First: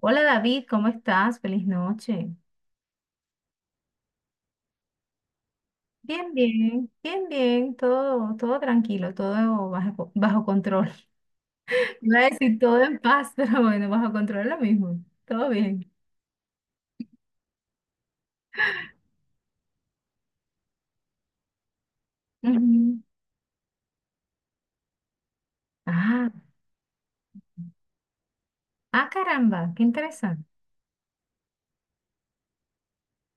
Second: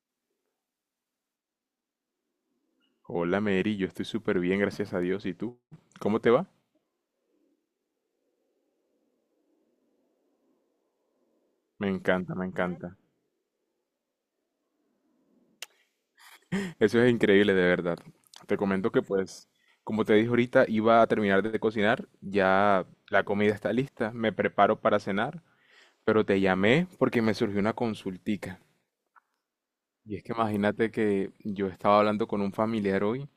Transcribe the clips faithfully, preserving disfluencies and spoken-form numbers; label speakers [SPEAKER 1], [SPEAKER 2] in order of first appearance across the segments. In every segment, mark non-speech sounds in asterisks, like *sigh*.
[SPEAKER 1] Hola David, ¿cómo estás? Feliz noche.
[SPEAKER 2] Hola Mary, yo estoy súper bien, gracias a Dios. ¿Y tú? ¿Cómo te
[SPEAKER 1] Bien,
[SPEAKER 2] va?
[SPEAKER 1] bien, bien, bien, todo, todo tranquilo, todo bajo, bajo control.
[SPEAKER 2] Me
[SPEAKER 1] *laughs* Iba a
[SPEAKER 2] encanta, me
[SPEAKER 1] decir todo
[SPEAKER 2] encanta.
[SPEAKER 1] en paz, *laughs* pero bueno, bajo control es lo mismo. Todo bien.
[SPEAKER 2] Eso es increíble, de verdad. Te comento que pues, como te dije ahorita, iba a terminar de cocinar, ya
[SPEAKER 1] Ujú.
[SPEAKER 2] la comida está lista, me preparo para cenar, pero
[SPEAKER 1] Ah,
[SPEAKER 2] te llamé porque me surgió una consultica.
[SPEAKER 1] ah, caramba, qué
[SPEAKER 2] Y es que
[SPEAKER 1] interesante.
[SPEAKER 2] imagínate que yo estaba hablando con un familiar hoy.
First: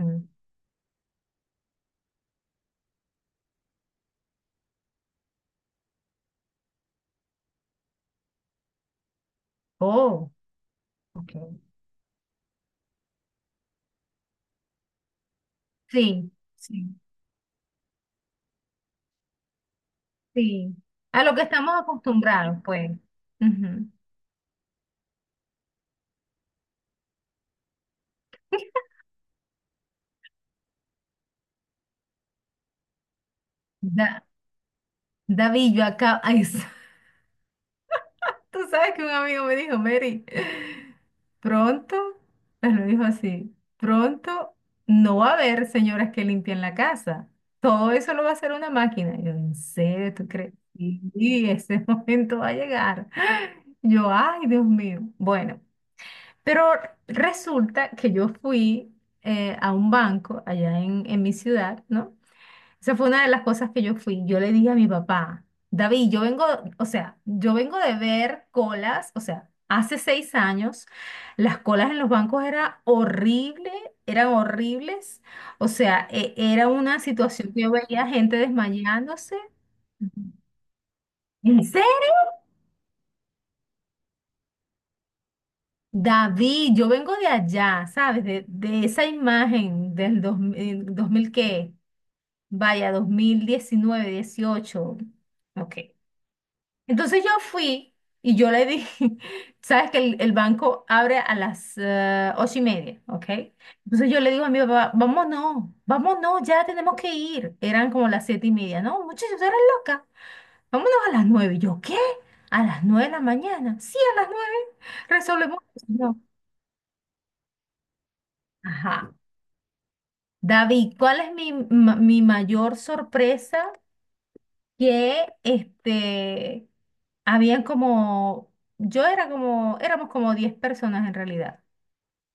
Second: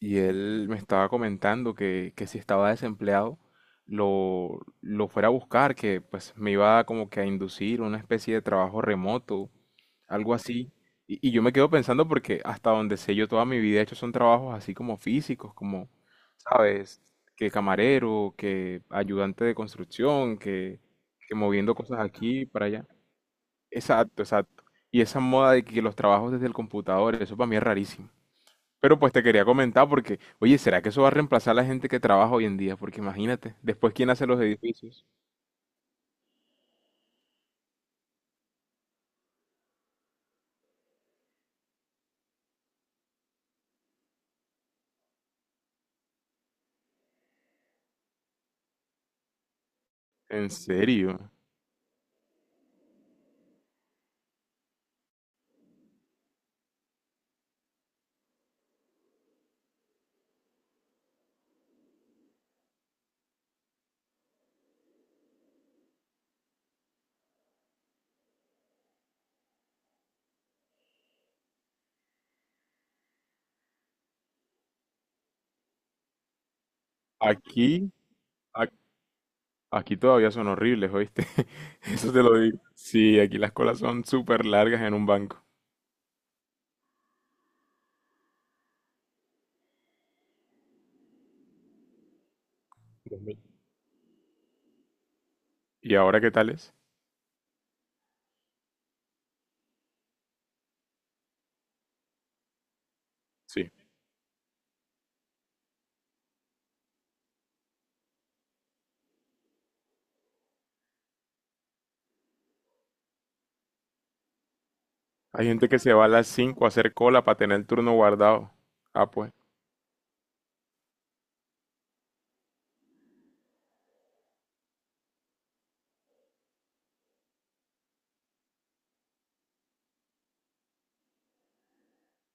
[SPEAKER 2] Y él me estaba comentando que, que si estaba desempleado, lo, lo fuera a buscar, que pues me iba como que a inducir una especie de trabajo remoto,
[SPEAKER 1] Oh,
[SPEAKER 2] algo así. Y, y
[SPEAKER 1] ok.
[SPEAKER 2] yo me quedo pensando porque hasta donde sé yo toda mi vida he hecho son trabajos así como físicos, como,
[SPEAKER 1] Sí, sí,
[SPEAKER 2] ¿sabes? Que camarero, que ayudante de construcción,
[SPEAKER 1] sí.
[SPEAKER 2] que,
[SPEAKER 1] A lo
[SPEAKER 2] que
[SPEAKER 1] que estamos
[SPEAKER 2] moviendo cosas aquí
[SPEAKER 1] acostumbrados,
[SPEAKER 2] para allá.
[SPEAKER 1] pues. Ujú.
[SPEAKER 2] Exacto, exacto. Y esa moda de que los trabajos desde el computador, eso para mí es rarísimo. Pero pues te quería comentar porque, oye, ¿será que eso va a reemplazar a la gente que trabaja hoy en día? Porque imagínate, después ¿quién
[SPEAKER 1] Da-
[SPEAKER 2] hace los edificios?
[SPEAKER 1] David, yo acá. *laughs* Tú sabes que un amigo me dijo, Mary, pronto, me lo dijo así, pronto no va a haber señoras que limpien la casa. Todo eso lo va a hacer una máquina. Y yo, ¿en serio tú
[SPEAKER 2] En
[SPEAKER 1] crees?
[SPEAKER 2] serio,
[SPEAKER 1] Y ese *laughs* momento va a llegar. Yo, ay, Dios mío. Bueno, pero resulta que yo fui eh, a un banco allá en, en mi ciudad, ¿no? Esa fue una de las cosas que yo fui. Yo le dije a mi papá, David, yo vengo, o sea, yo vengo de ver colas, o sea, hace seis años, las colas en los bancos era horrible, eran horribles, o sea, e- era una situación que yo
[SPEAKER 2] aquí,
[SPEAKER 1] veía gente
[SPEAKER 2] ac-
[SPEAKER 1] desmayándose.
[SPEAKER 2] aquí todavía son horribles, ¿oíste?
[SPEAKER 1] ¿En
[SPEAKER 2] *laughs*
[SPEAKER 1] serio?
[SPEAKER 2] Eso te lo digo. Sí, aquí las colas son súper largas en un banco.
[SPEAKER 1] David, yo vengo de allá, ¿sabes? De, de esa imagen del dos mil qué, vaya, dos
[SPEAKER 2] Dios mío.
[SPEAKER 1] mil diecinueve dieciocho, ok.
[SPEAKER 2] ¿Y ahora qué tal es?
[SPEAKER 1] Entonces yo fui y yo le dije, *laughs* sabes que el, el banco abre a las eh, ocho y media, ¿ok?
[SPEAKER 2] Sí.
[SPEAKER 1] Entonces yo le digo a mi papá, vámonos, vámonos, ya tenemos que ir. Eran como las siete y media, ¿no? Muchachos, eres loca. Vámonos a las nueve. Y yo, ¿qué? ¿A las nueve de la mañana? Sí, a las nueve.
[SPEAKER 2] Hay
[SPEAKER 1] Resolvemos.
[SPEAKER 2] gente que se va a
[SPEAKER 1] No.
[SPEAKER 2] las cinco a hacer cola para tener el turno guardado. Ah,
[SPEAKER 1] Ajá.
[SPEAKER 2] pues.
[SPEAKER 1] David, ¿cuál es mi, ma- mi mayor sorpresa? Que este, habían como, yo era como, éramos como diez personas en realidad.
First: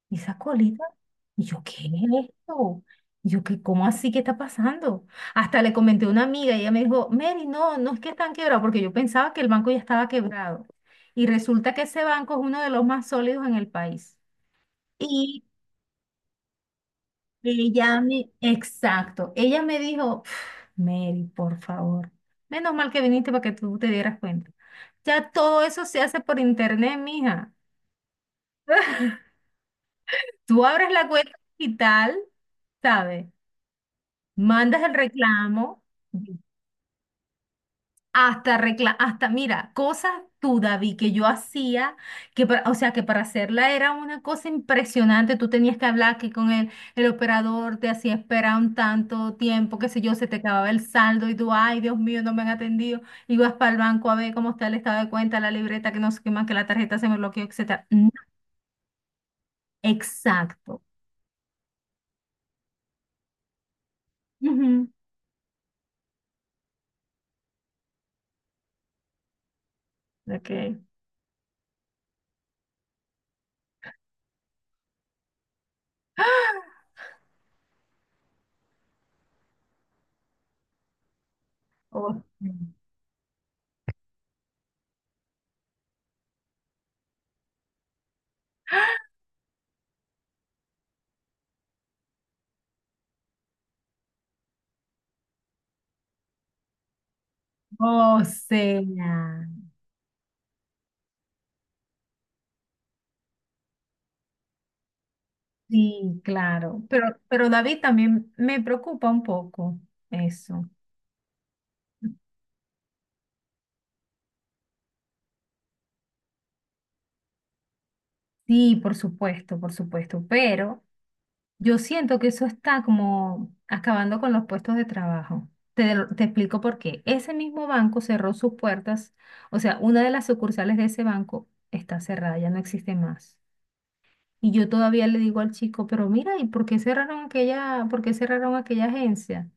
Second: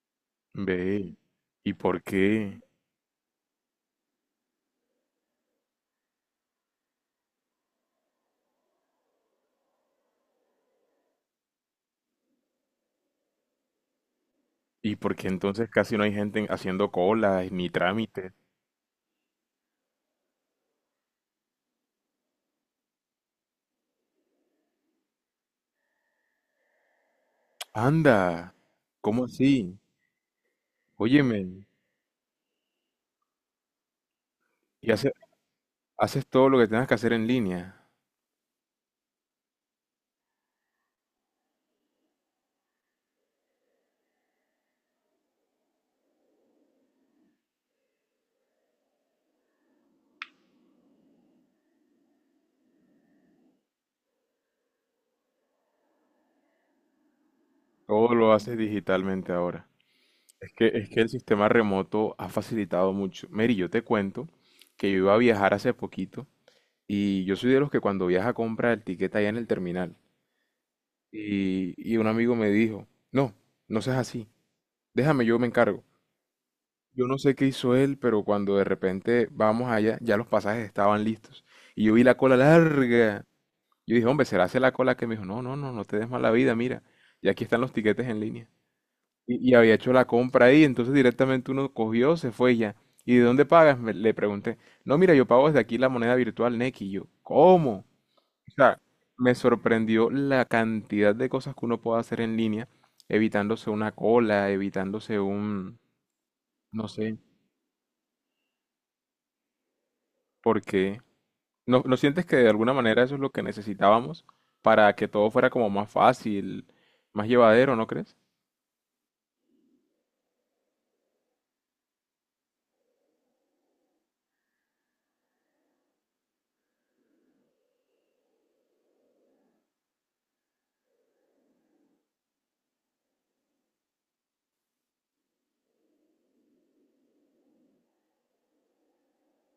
[SPEAKER 1] Y esa colita,
[SPEAKER 2] Ve.
[SPEAKER 1] y yo,
[SPEAKER 2] ¿Y
[SPEAKER 1] ¿qué
[SPEAKER 2] por
[SPEAKER 1] es
[SPEAKER 2] qué?
[SPEAKER 1] esto? Y yo, ¿qué, cómo así qué está pasando? Hasta le comenté a una amiga y ella me dijo, Mary, no, no es que están quebrados, porque yo pensaba que el banco ya estaba quebrado. Y resulta que ese banco es uno de los más sólidos en el país.
[SPEAKER 2] ¿Y por qué entonces casi no hay gente haciendo colas ni
[SPEAKER 1] Ella me,
[SPEAKER 2] trámites?
[SPEAKER 1] exacto, ella me dijo, "Pf, Mary, por favor, menos mal que viniste para que tú te dieras cuenta. Ya todo eso se hace por internet, mija.
[SPEAKER 2] Anda. ¿Cómo así?
[SPEAKER 1] Tú abres la cuenta
[SPEAKER 2] Óyeme,
[SPEAKER 1] digital, ¿sabes? Mandas
[SPEAKER 2] y
[SPEAKER 1] el
[SPEAKER 2] hace-
[SPEAKER 1] reclamo,
[SPEAKER 2] haces todo lo que tengas que hacer en línea.
[SPEAKER 1] hasta recla hasta, mira, cosas tú, David, que yo hacía, que para- o sea, que para hacerla era una cosa impresionante. Tú tenías que hablar que con el, el operador te hacía esperar un tanto tiempo, qué sé yo, se te acababa el saldo y tú, ay, Dios mío, no me han atendido. Ibas para el banco a ver cómo está el estado de cuenta, la libreta, que no sé qué más, que la tarjeta se me bloqueó, etcétera. No,
[SPEAKER 2] Todo lo haces digitalmente ahora. Es que,
[SPEAKER 1] exacto.
[SPEAKER 2] es que el sistema remoto ha facilitado mucho. Mary, yo te cuento
[SPEAKER 1] Ujú.
[SPEAKER 2] que yo iba a viajar hace poquito y yo soy de los que cuando viaja compra el tiquete allá en el terminal.
[SPEAKER 1] Ok.
[SPEAKER 2] Y, y un amigo me dijo, no, no seas así, déjame, yo me encargo.
[SPEAKER 1] *gasps*
[SPEAKER 2] Yo no sé qué hizo él, pero cuando de repente vamos allá, ya los pasajes estaban listos. Y yo vi la
[SPEAKER 1] Oh,
[SPEAKER 2] cola larga. Yo dije, hombre, será hace la cola que me dijo, no, no, no, no te des mala vida, mira, y aquí están los tiquetes en línea. Y, y había hecho la compra ahí, entonces directamente uno cogió, se fue y ya. ¿Y de dónde pagas? Me- le pregunté. No, mira, yo pago desde aquí la moneda virtual Nequi. Y yo,
[SPEAKER 1] sí.
[SPEAKER 2] ¿cómo?
[SPEAKER 1] O
[SPEAKER 2] O sea, me
[SPEAKER 1] sea.
[SPEAKER 2] sorprendió la cantidad de cosas que uno puede hacer en línea, evitándose una cola, evitándose un,
[SPEAKER 1] Sí, claro,
[SPEAKER 2] no
[SPEAKER 1] pero,
[SPEAKER 2] sé,
[SPEAKER 1] pero David también me preocupa un poco eso.
[SPEAKER 2] porque ¿No, no sientes que de alguna manera eso es lo que necesitábamos para que todo fuera como más fácil, más llevadero, ¿no crees?
[SPEAKER 1] Sí, por supuesto, por supuesto, pero yo siento que eso está como acabando con los puestos de trabajo. Te, te explico por qué. Ese mismo banco cerró sus puertas, o sea, una de las sucursales de ese banco está cerrada, ya no existe más. Y yo todavía le digo al chico, pero mira, ¿y por qué cerraron aquella, por qué cerraron aquella agencia?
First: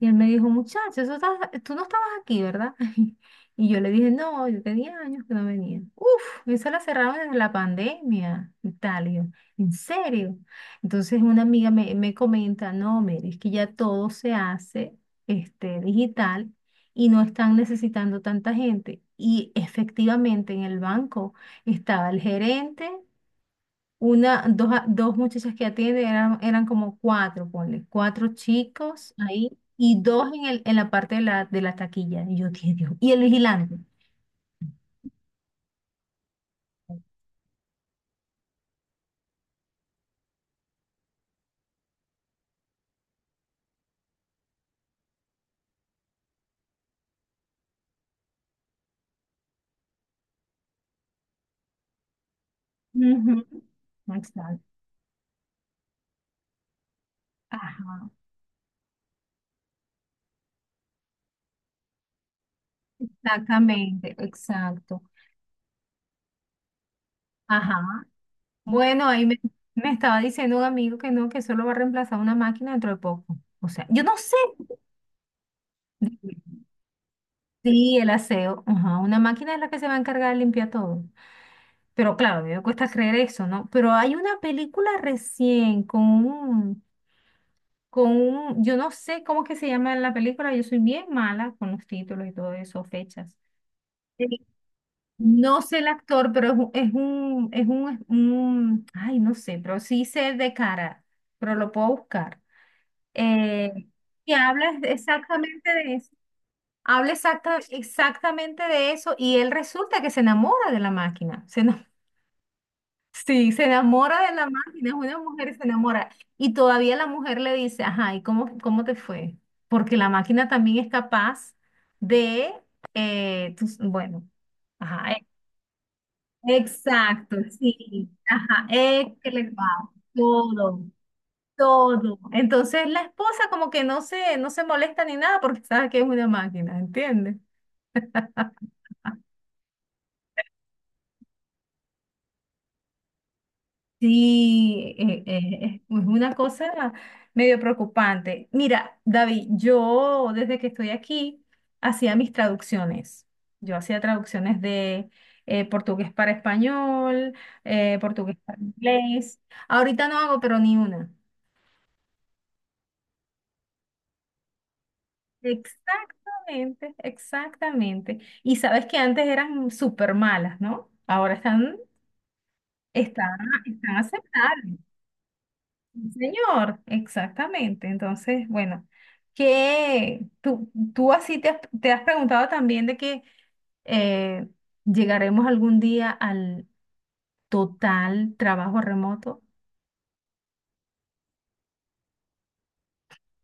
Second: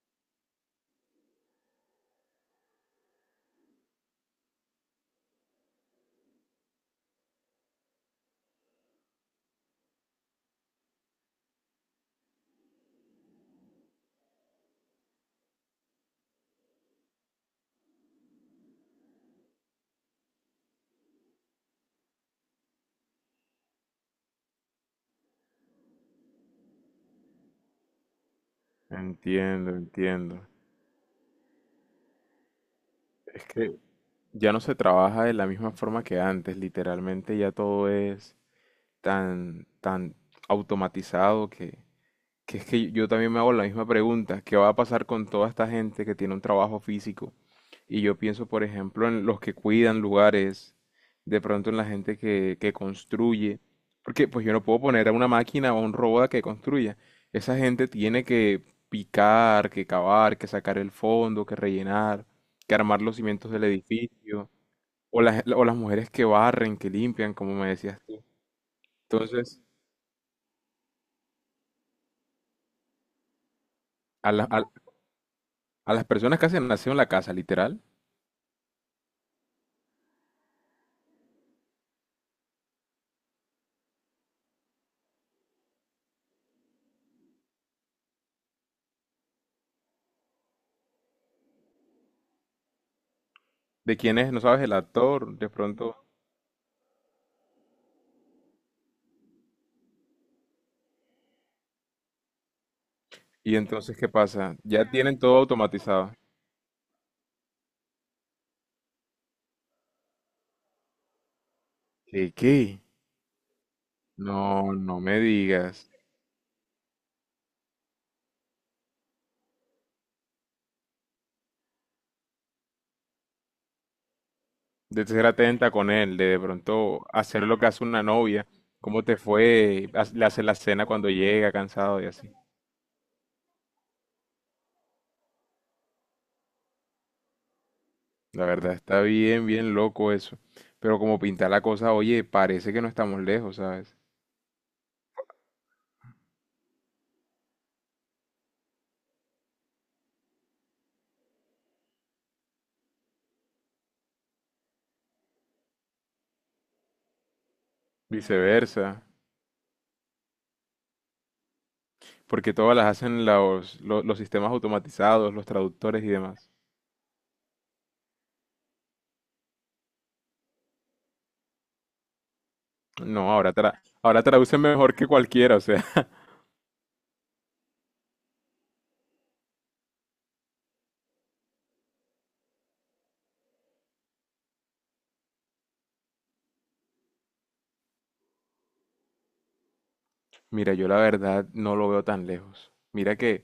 [SPEAKER 1] Y él me dijo, muchacho, eso estás- tú no estabas aquí, ¿verdad? *laughs* Y yo le dije, no, yo tenía años que no venía. Uf, eso la cerraron desde la pandemia y tal. Y yo, ¿en serio? Entonces una amiga me, me comenta, no, Mary, es que ya todo se hace este, digital y no están necesitando tanta gente. Y efectivamente en el banco estaba el gerente. Una, dos, a- dos muchachas que atienden eran, eran como cuatro, ponle, cuatro chicos ahí
[SPEAKER 2] Entiendo,
[SPEAKER 1] y dos
[SPEAKER 2] entiendo.
[SPEAKER 1] en el, en la parte de la, de la taquilla. Y yo dije, Dios, y el
[SPEAKER 2] Es que,
[SPEAKER 1] vigilante.
[SPEAKER 2] ya no se trabaja de la misma forma que antes, literalmente ya todo es tan, tan automatizado que, que es que yo también me hago la misma pregunta, ¿qué va a pasar con toda esta gente que tiene un trabajo físico? Y yo pienso, por ejemplo, en los que cuidan lugares, de pronto en la gente que, que
[SPEAKER 1] Ujú.
[SPEAKER 2] construye, porque pues yo no
[SPEAKER 1] Exacto.
[SPEAKER 2] puedo poner a una máquina o a un robot a que construya. Esa gente
[SPEAKER 1] Ajá.
[SPEAKER 2] tiene que picar, que cavar, que sacar el fondo, que rellenar, que armar los cimientos del
[SPEAKER 1] Exactamente,
[SPEAKER 2] edificio,
[SPEAKER 1] exacto.
[SPEAKER 2] o las, o las mujeres que barren, que limpian, como me
[SPEAKER 1] Ajá.
[SPEAKER 2] decías tú.
[SPEAKER 1] Bueno, ahí me,
[SPEAKER 2] Entonces,
[SPEAKER 1] me estaba diciendo un amigo que no, que solo va a reemplazar una máquina dentro de poco. O sea, yo no
[SPEAKER 2] a,
[SPEAKER 1] sé.
[SPEAKER 2] la- a- a las personas que hacen nacido en la casa, literal,
[SPEAKER 1] Sí, el aseo. Ajá. Una máquina es la que se va a encargar de limpiar todo. Pero claro, a mí me cuesta creer eso, ¿no? Pero hay una película recién con un, con un, yo no sé cómo que se llama la película, yo soy bien mala con los títulos y todo eso, fechas.
[SPEAKER 2] de quienes no
[SPEAKER 1] Sí.
[SPEAKER 2] sabes el actor, de
[SPEAKER 1] No sé el
[SPEAKER 2] pronto,
[SPEAKER 1] actor, pero es un, es un, es un, es un- ay, no sé, pero sí sé de cara, pero lo puedo buscar.
[SPEAKER 2] y
[SPEAKER 1] Eh,
[SPEAKER 2] entonces, ¿qué
[SPEAKER 1] y
[SPEAKER 2] pasa?
[SPEAKER 1] habla
[SPEAKER 2] Ya tienen todo
[SPEAKER 1] exactamente de eso.
[SPEAKER 2] automatizado.
[SPEAKER 1] Habla exacta, exactamente de eso y él resulta que se enamora de la máquina. Se enamora.
[SPEAKER 2] ¿Qué, qué?
[SPEAKER 1] Sí, se enamora de la
[SPEAKER 2] No,
[SPEAKER 1] máquina, es
[SPEAKER 2] no
[SPEAKER 1] una
[SPEAKER 2] me
[SPEAKER 1] mujer se
[SPEAKER 2] digas.
[SPEAKER 1] enamora. Y todavía la mujer le dice, ajá, ¿y cómo, cómo te fue? Porque la máquina también es capaz de, eh, tus- bueno,
[SPEAKER 2] De
[SPEAKER 1] ajá,
[SPEAKER 2] ser
[SPEAKER 1] e-
[SPEAKER 2] atenta con él, de de pronto
[SPEAKER 1] exacto,
[SPEAKER 2] hacer lo que hace una
[SPEAKER 1] sí,
[SPEAKER 2] novia.
[SPEAKER 1] ajá,
[SPEAKER 2] ¿Cómo
[SPEAKER 1] es
[SPEAKER 2] te
[SPEAKER 1] que le va
[SPEAKER 2] fue? Haz- Le hace la
[SPEAKER 1] todo,
[SPEAKER 2] cena cuando llega cansado y
[SPEAKER 1] todo.
[SPEAKER 2] así.
[SPEAKER 1] Entonces la esposa como que no se, no se molesta ni nada porque sabe que es una máquina, ¿entiendes?
[SPEAKER 2] La verdad,
[SPEAKER 1] *laughs*
[SPEAKER 2] está bien, bien loco eso. Pero como pinta la cosa, oye, parece que no estamos lejos, ¿sabes?
[SPEAKER 1] Sí, eh, eh, es una cosa medio preocupante. Mira, David, yo desde que estoy aquí hacía mis traducciones. Yo hacía traducciones de eh, portugués para español, eh, portugués para
[SPEAKER 2] Viceversa.
[SPEAKER 1] inglés. Ahorita no hago, pero ni una.
[SPEAKER 2] Porque todas las hacen los, lo- los sistemas automatizados, los traductores y demás.
[SPEAKER 1] Exactamente, exactamente. Y sabes que antes eran súper malas, ¿no? Ahora están,
[SPEAKER 2] No,
[SPEAKER 1] están,
[SPEAKER 2] ahora, tra
[SPEAKER 1] están
[SPEAKER 2] ahora traducen
[SPEAKER 1] aceptables.
[SPEAKER 2] mejor que cualquiera, o sea.
[SPEAKER 1] Sí, señor, exactamente. Entonces, bueno, que tú, tú así te has, te has preguntado también de que eh, llegaremos algún día al total trabajo remoto,
[SPEAKER 2] Mira, yo la verdad no lo veo tan lejos. Mira que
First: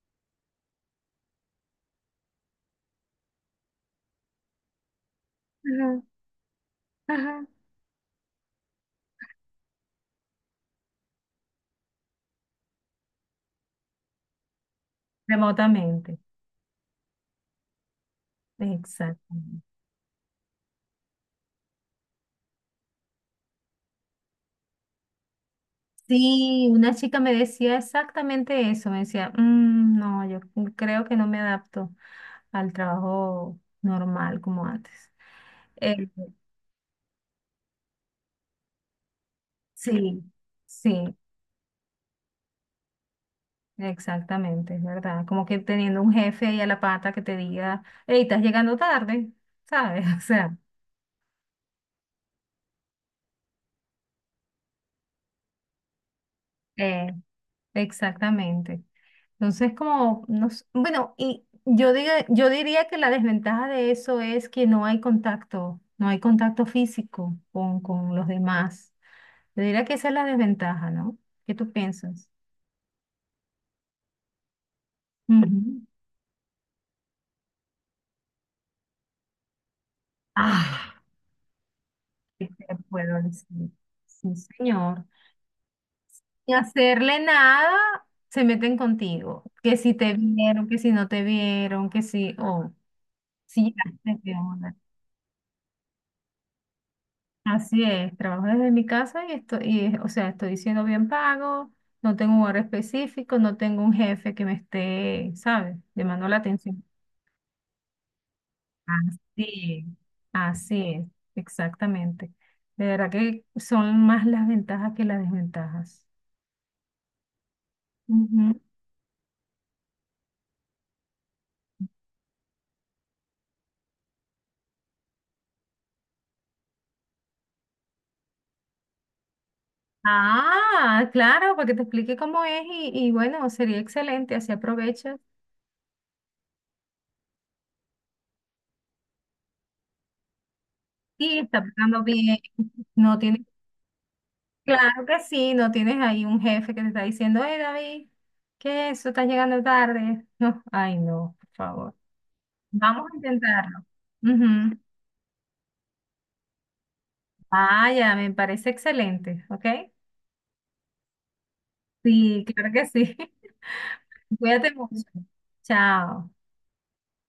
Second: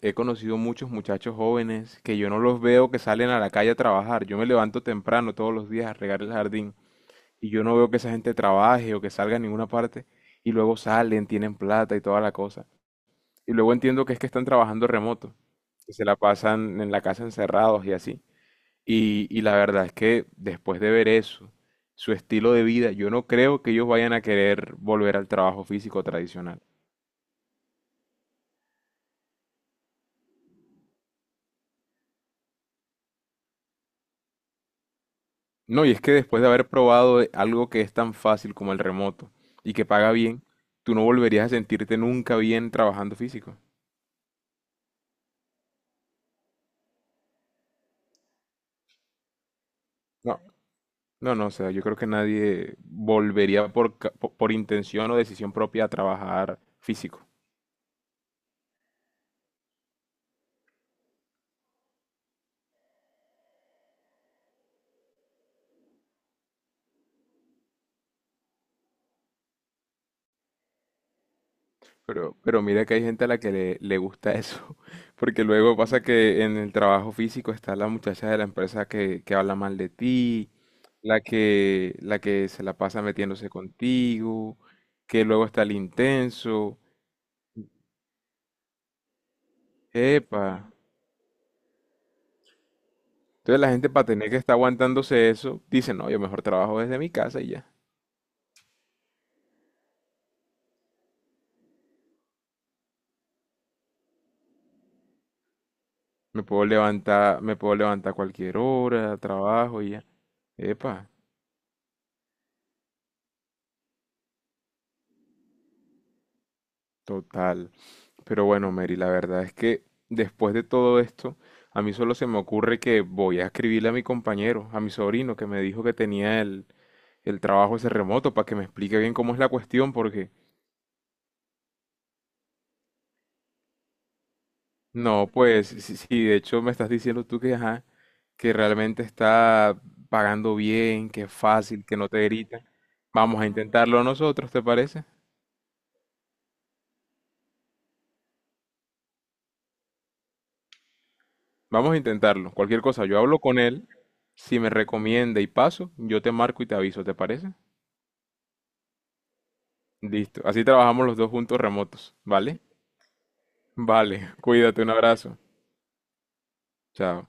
[SPEAKER 2] he conocido muchos muchachos jóvenes que yo no los veo que salen a la calle a trabajar. Yo me levanto temprano todos los días a
[SPEAKER 1] ajá,
[SPEAKER 2] regar el jardín
[SPEAKER 1] ajá.
[SPEAKER 2] y yo no veo que esa gente trabaje o que salga a ninguna parte y luego salen, tienen plata y toda la cosa. Y luego entiendo que es que están trabajando remoto, que se la
[SPEAKER 1] Remotamente.
[SPEAKER 2] pasan en la casa encerrados y así. Y, y la
[SPEAKER 1] Exactamente.
[SPEAKER 2] verdad es que después de ver eso, su estilo de vida, yo no creo que ellos vayan a querer volver al trabajo físico tradicional.
[SPEAKER 1] Sí, una chica me decía exactamente eso, me decía, "Mm, no, yo creo que no me adapto al trabajo normal como antes.
[SPEAKER 2] No, y es
[SPEAKER 1] Eh,
[SPEAKER 2] que después de haber probado de- algo que es tan fácil como el remoto y que paga
[SPEAKER 1] sí,
[SPEAKER 2] bien, tú no
[SPEAKER 1] sí.
[SPEAKER 2] volverías a sentirte nunca bien trabajando físico.
[SPEAKER 1] Exactamente, es verdad. Como que teniendo un jefe ahí a la pata que te diga, hey, estás llegando tarde, ¿sabes? *laughs* O
[SPEAKER 2] No.
[SPEAKER 1] sea,
[SPEAKER 2] No, no, o sea, yo creo que nadie volvería por, ca- po- por intención o decisión propia a trabajar
[SPEAKER 1] eh,
[SPEAKER 2] físico.
[SPEAKER 1] exactamente. Entonces, como, no s- bueno, y yo diga, yo diría que la desventaja de eso es que no hay contacto, no hay contacto físico con, con los demás. Yo diría que esa es la desventaja, ¿no? ¿Qué tú piensas?
[SPEAKER 2] Pero, pero mira que hay gente a la que le, le gusta eso, *laughs* porque luego
[SPEAKER 1] Ujú.
[SPEAKER 2] pasa que en el trabajo físico está la muchacha de la empresa que, que habla mal de ti,
[SPEAKER 1] Ah,
[SPEAKER 2] la que, la
[SPEAKER 1] ¿qué
[SPEAKER 2] que se
[SPEAKER 1] te
[SPEAKER 2] la pasa
[SPEAKER 1] puedo
[SPEAKER 2] metiéndose
[SPEAKER 1] decir? Sí,
[SPEAKER 2] contigo,
[SPEAKER 1] señor.
[SPEAKER 2] que luego está el
[SPEAKER 1] Ni
[SPEAKER 2] intenso.
[SPEAKER 1] hacerle nada, se meten contigo. Que si te
[SPEAKER 2] Epa.
[SPEAKER 1] vieron, que si no te vieron, que si, oh,
[SPEAKER 2] Entonces la
[SPEAKER 1] sí,
[SPEAKER 2] gente para
[SPEAKER 1] llegaste,
[SPEAKER 2] tener
[SPEAKER 1] qué
[SPEAKER 2] que estar
[SPEAKER 1] onda.
[SPEAKER 2] aguantándose eso, dice, no, yo mejor trabajo desde mi casa y ya.
[SPEAKER 1] Así es, trabajo desde mi casa y estoy, y, es- o sea, estoy siendo bien pago, no tengo un horario específico, no tengo un jefe que me esté, ¿sabes? Llamando la
[SPEAKER 2] Me puedo
[SPEAKER 1] atención.
[SPEAKER 2] levantar, me puedo levantar a cualquier hora, trabajo
[SPEAKER 1] Así
[SPEAKER 2] y ya.
[SPEAKER 1] es, así es,
[SPEAKER 2] Epa,
[SPEAKER 1] exactamente. De verdad que son más las ventajas que las desventajas.
[SPEAKER 2] total. Pero bueno, Mary, la verdad es que después de todo esto, a mí solo se me ocurre que voy a escribirle a mi compañero, a mi sobrino, que me dijo que tenía el, el trabajo ese remoto, para que me explique bien cómo es la cuestión, porque
[SPEAKER 1] Ah, claro, para que te explique cómo es y, y bueno, sería excelente, así aprovechas.
[SPEAKER 2] no, pues sí, sí, de hecho me estás diciendo tú que, ajá, que realmente está pagando bien, que es
[SPEAKER 1] Y está
[SPEAKER 2] fácil, que
[SPEAKER 1] pagando
[SPEAKER 2] no te
[SPEAKER 1] bien.
[SPEAKER 2] gritan.
[SPEAKER 1] No
[SPEAKER 2] Vamos
[SPEAKER 1] tienes,
[SPEAKER 2] a intentarlo nosotros, ¿te parece?
[SPEAKER 1] claro que sí, no tienes ahí un jefe que te está diciendo, hey David, ¿qué es eso? Estás llegando tarde. No, ay no, por
[SPEAKER 2] Vamos
[SPEAKER 1] favor.
[SPEAKER 2] a intentarlo. Cualquier cosa,
[SPEAKER 1] Vamos a
[SPEAKER 2] yo hablo con
[SPEAKER 1] intentarlo.
[SPEAKER 2] él. Si me
[SPEAKER 1] Ujú.
[SPEAKER 2] recomienda y paso, yo te marco y te aviso, ¿te parece?
[SPEAKER 1] Ah, ya, me parece excelente, ¿ok?
[SPEAKER 2] Listo. Así trabajamos los dos juntos remotos,
[SPEAKER 1] Sí,
[SPEAKER 2] ¿vale?
[SPEAKER 1] claro que sí.
[SPEAKER 2] Vale,
[SPEAKER 1] *laughs*
[SPEAKER 2] *laughs*
[SPEAKER 1] Cuídate
[SPEAKER 2] cuídate, un
[SPEAKER 1] mucho.
[SPEAKER 2] abrazo.
[SPEAKER 1] Chao.
[SPEAKER 2] Chao.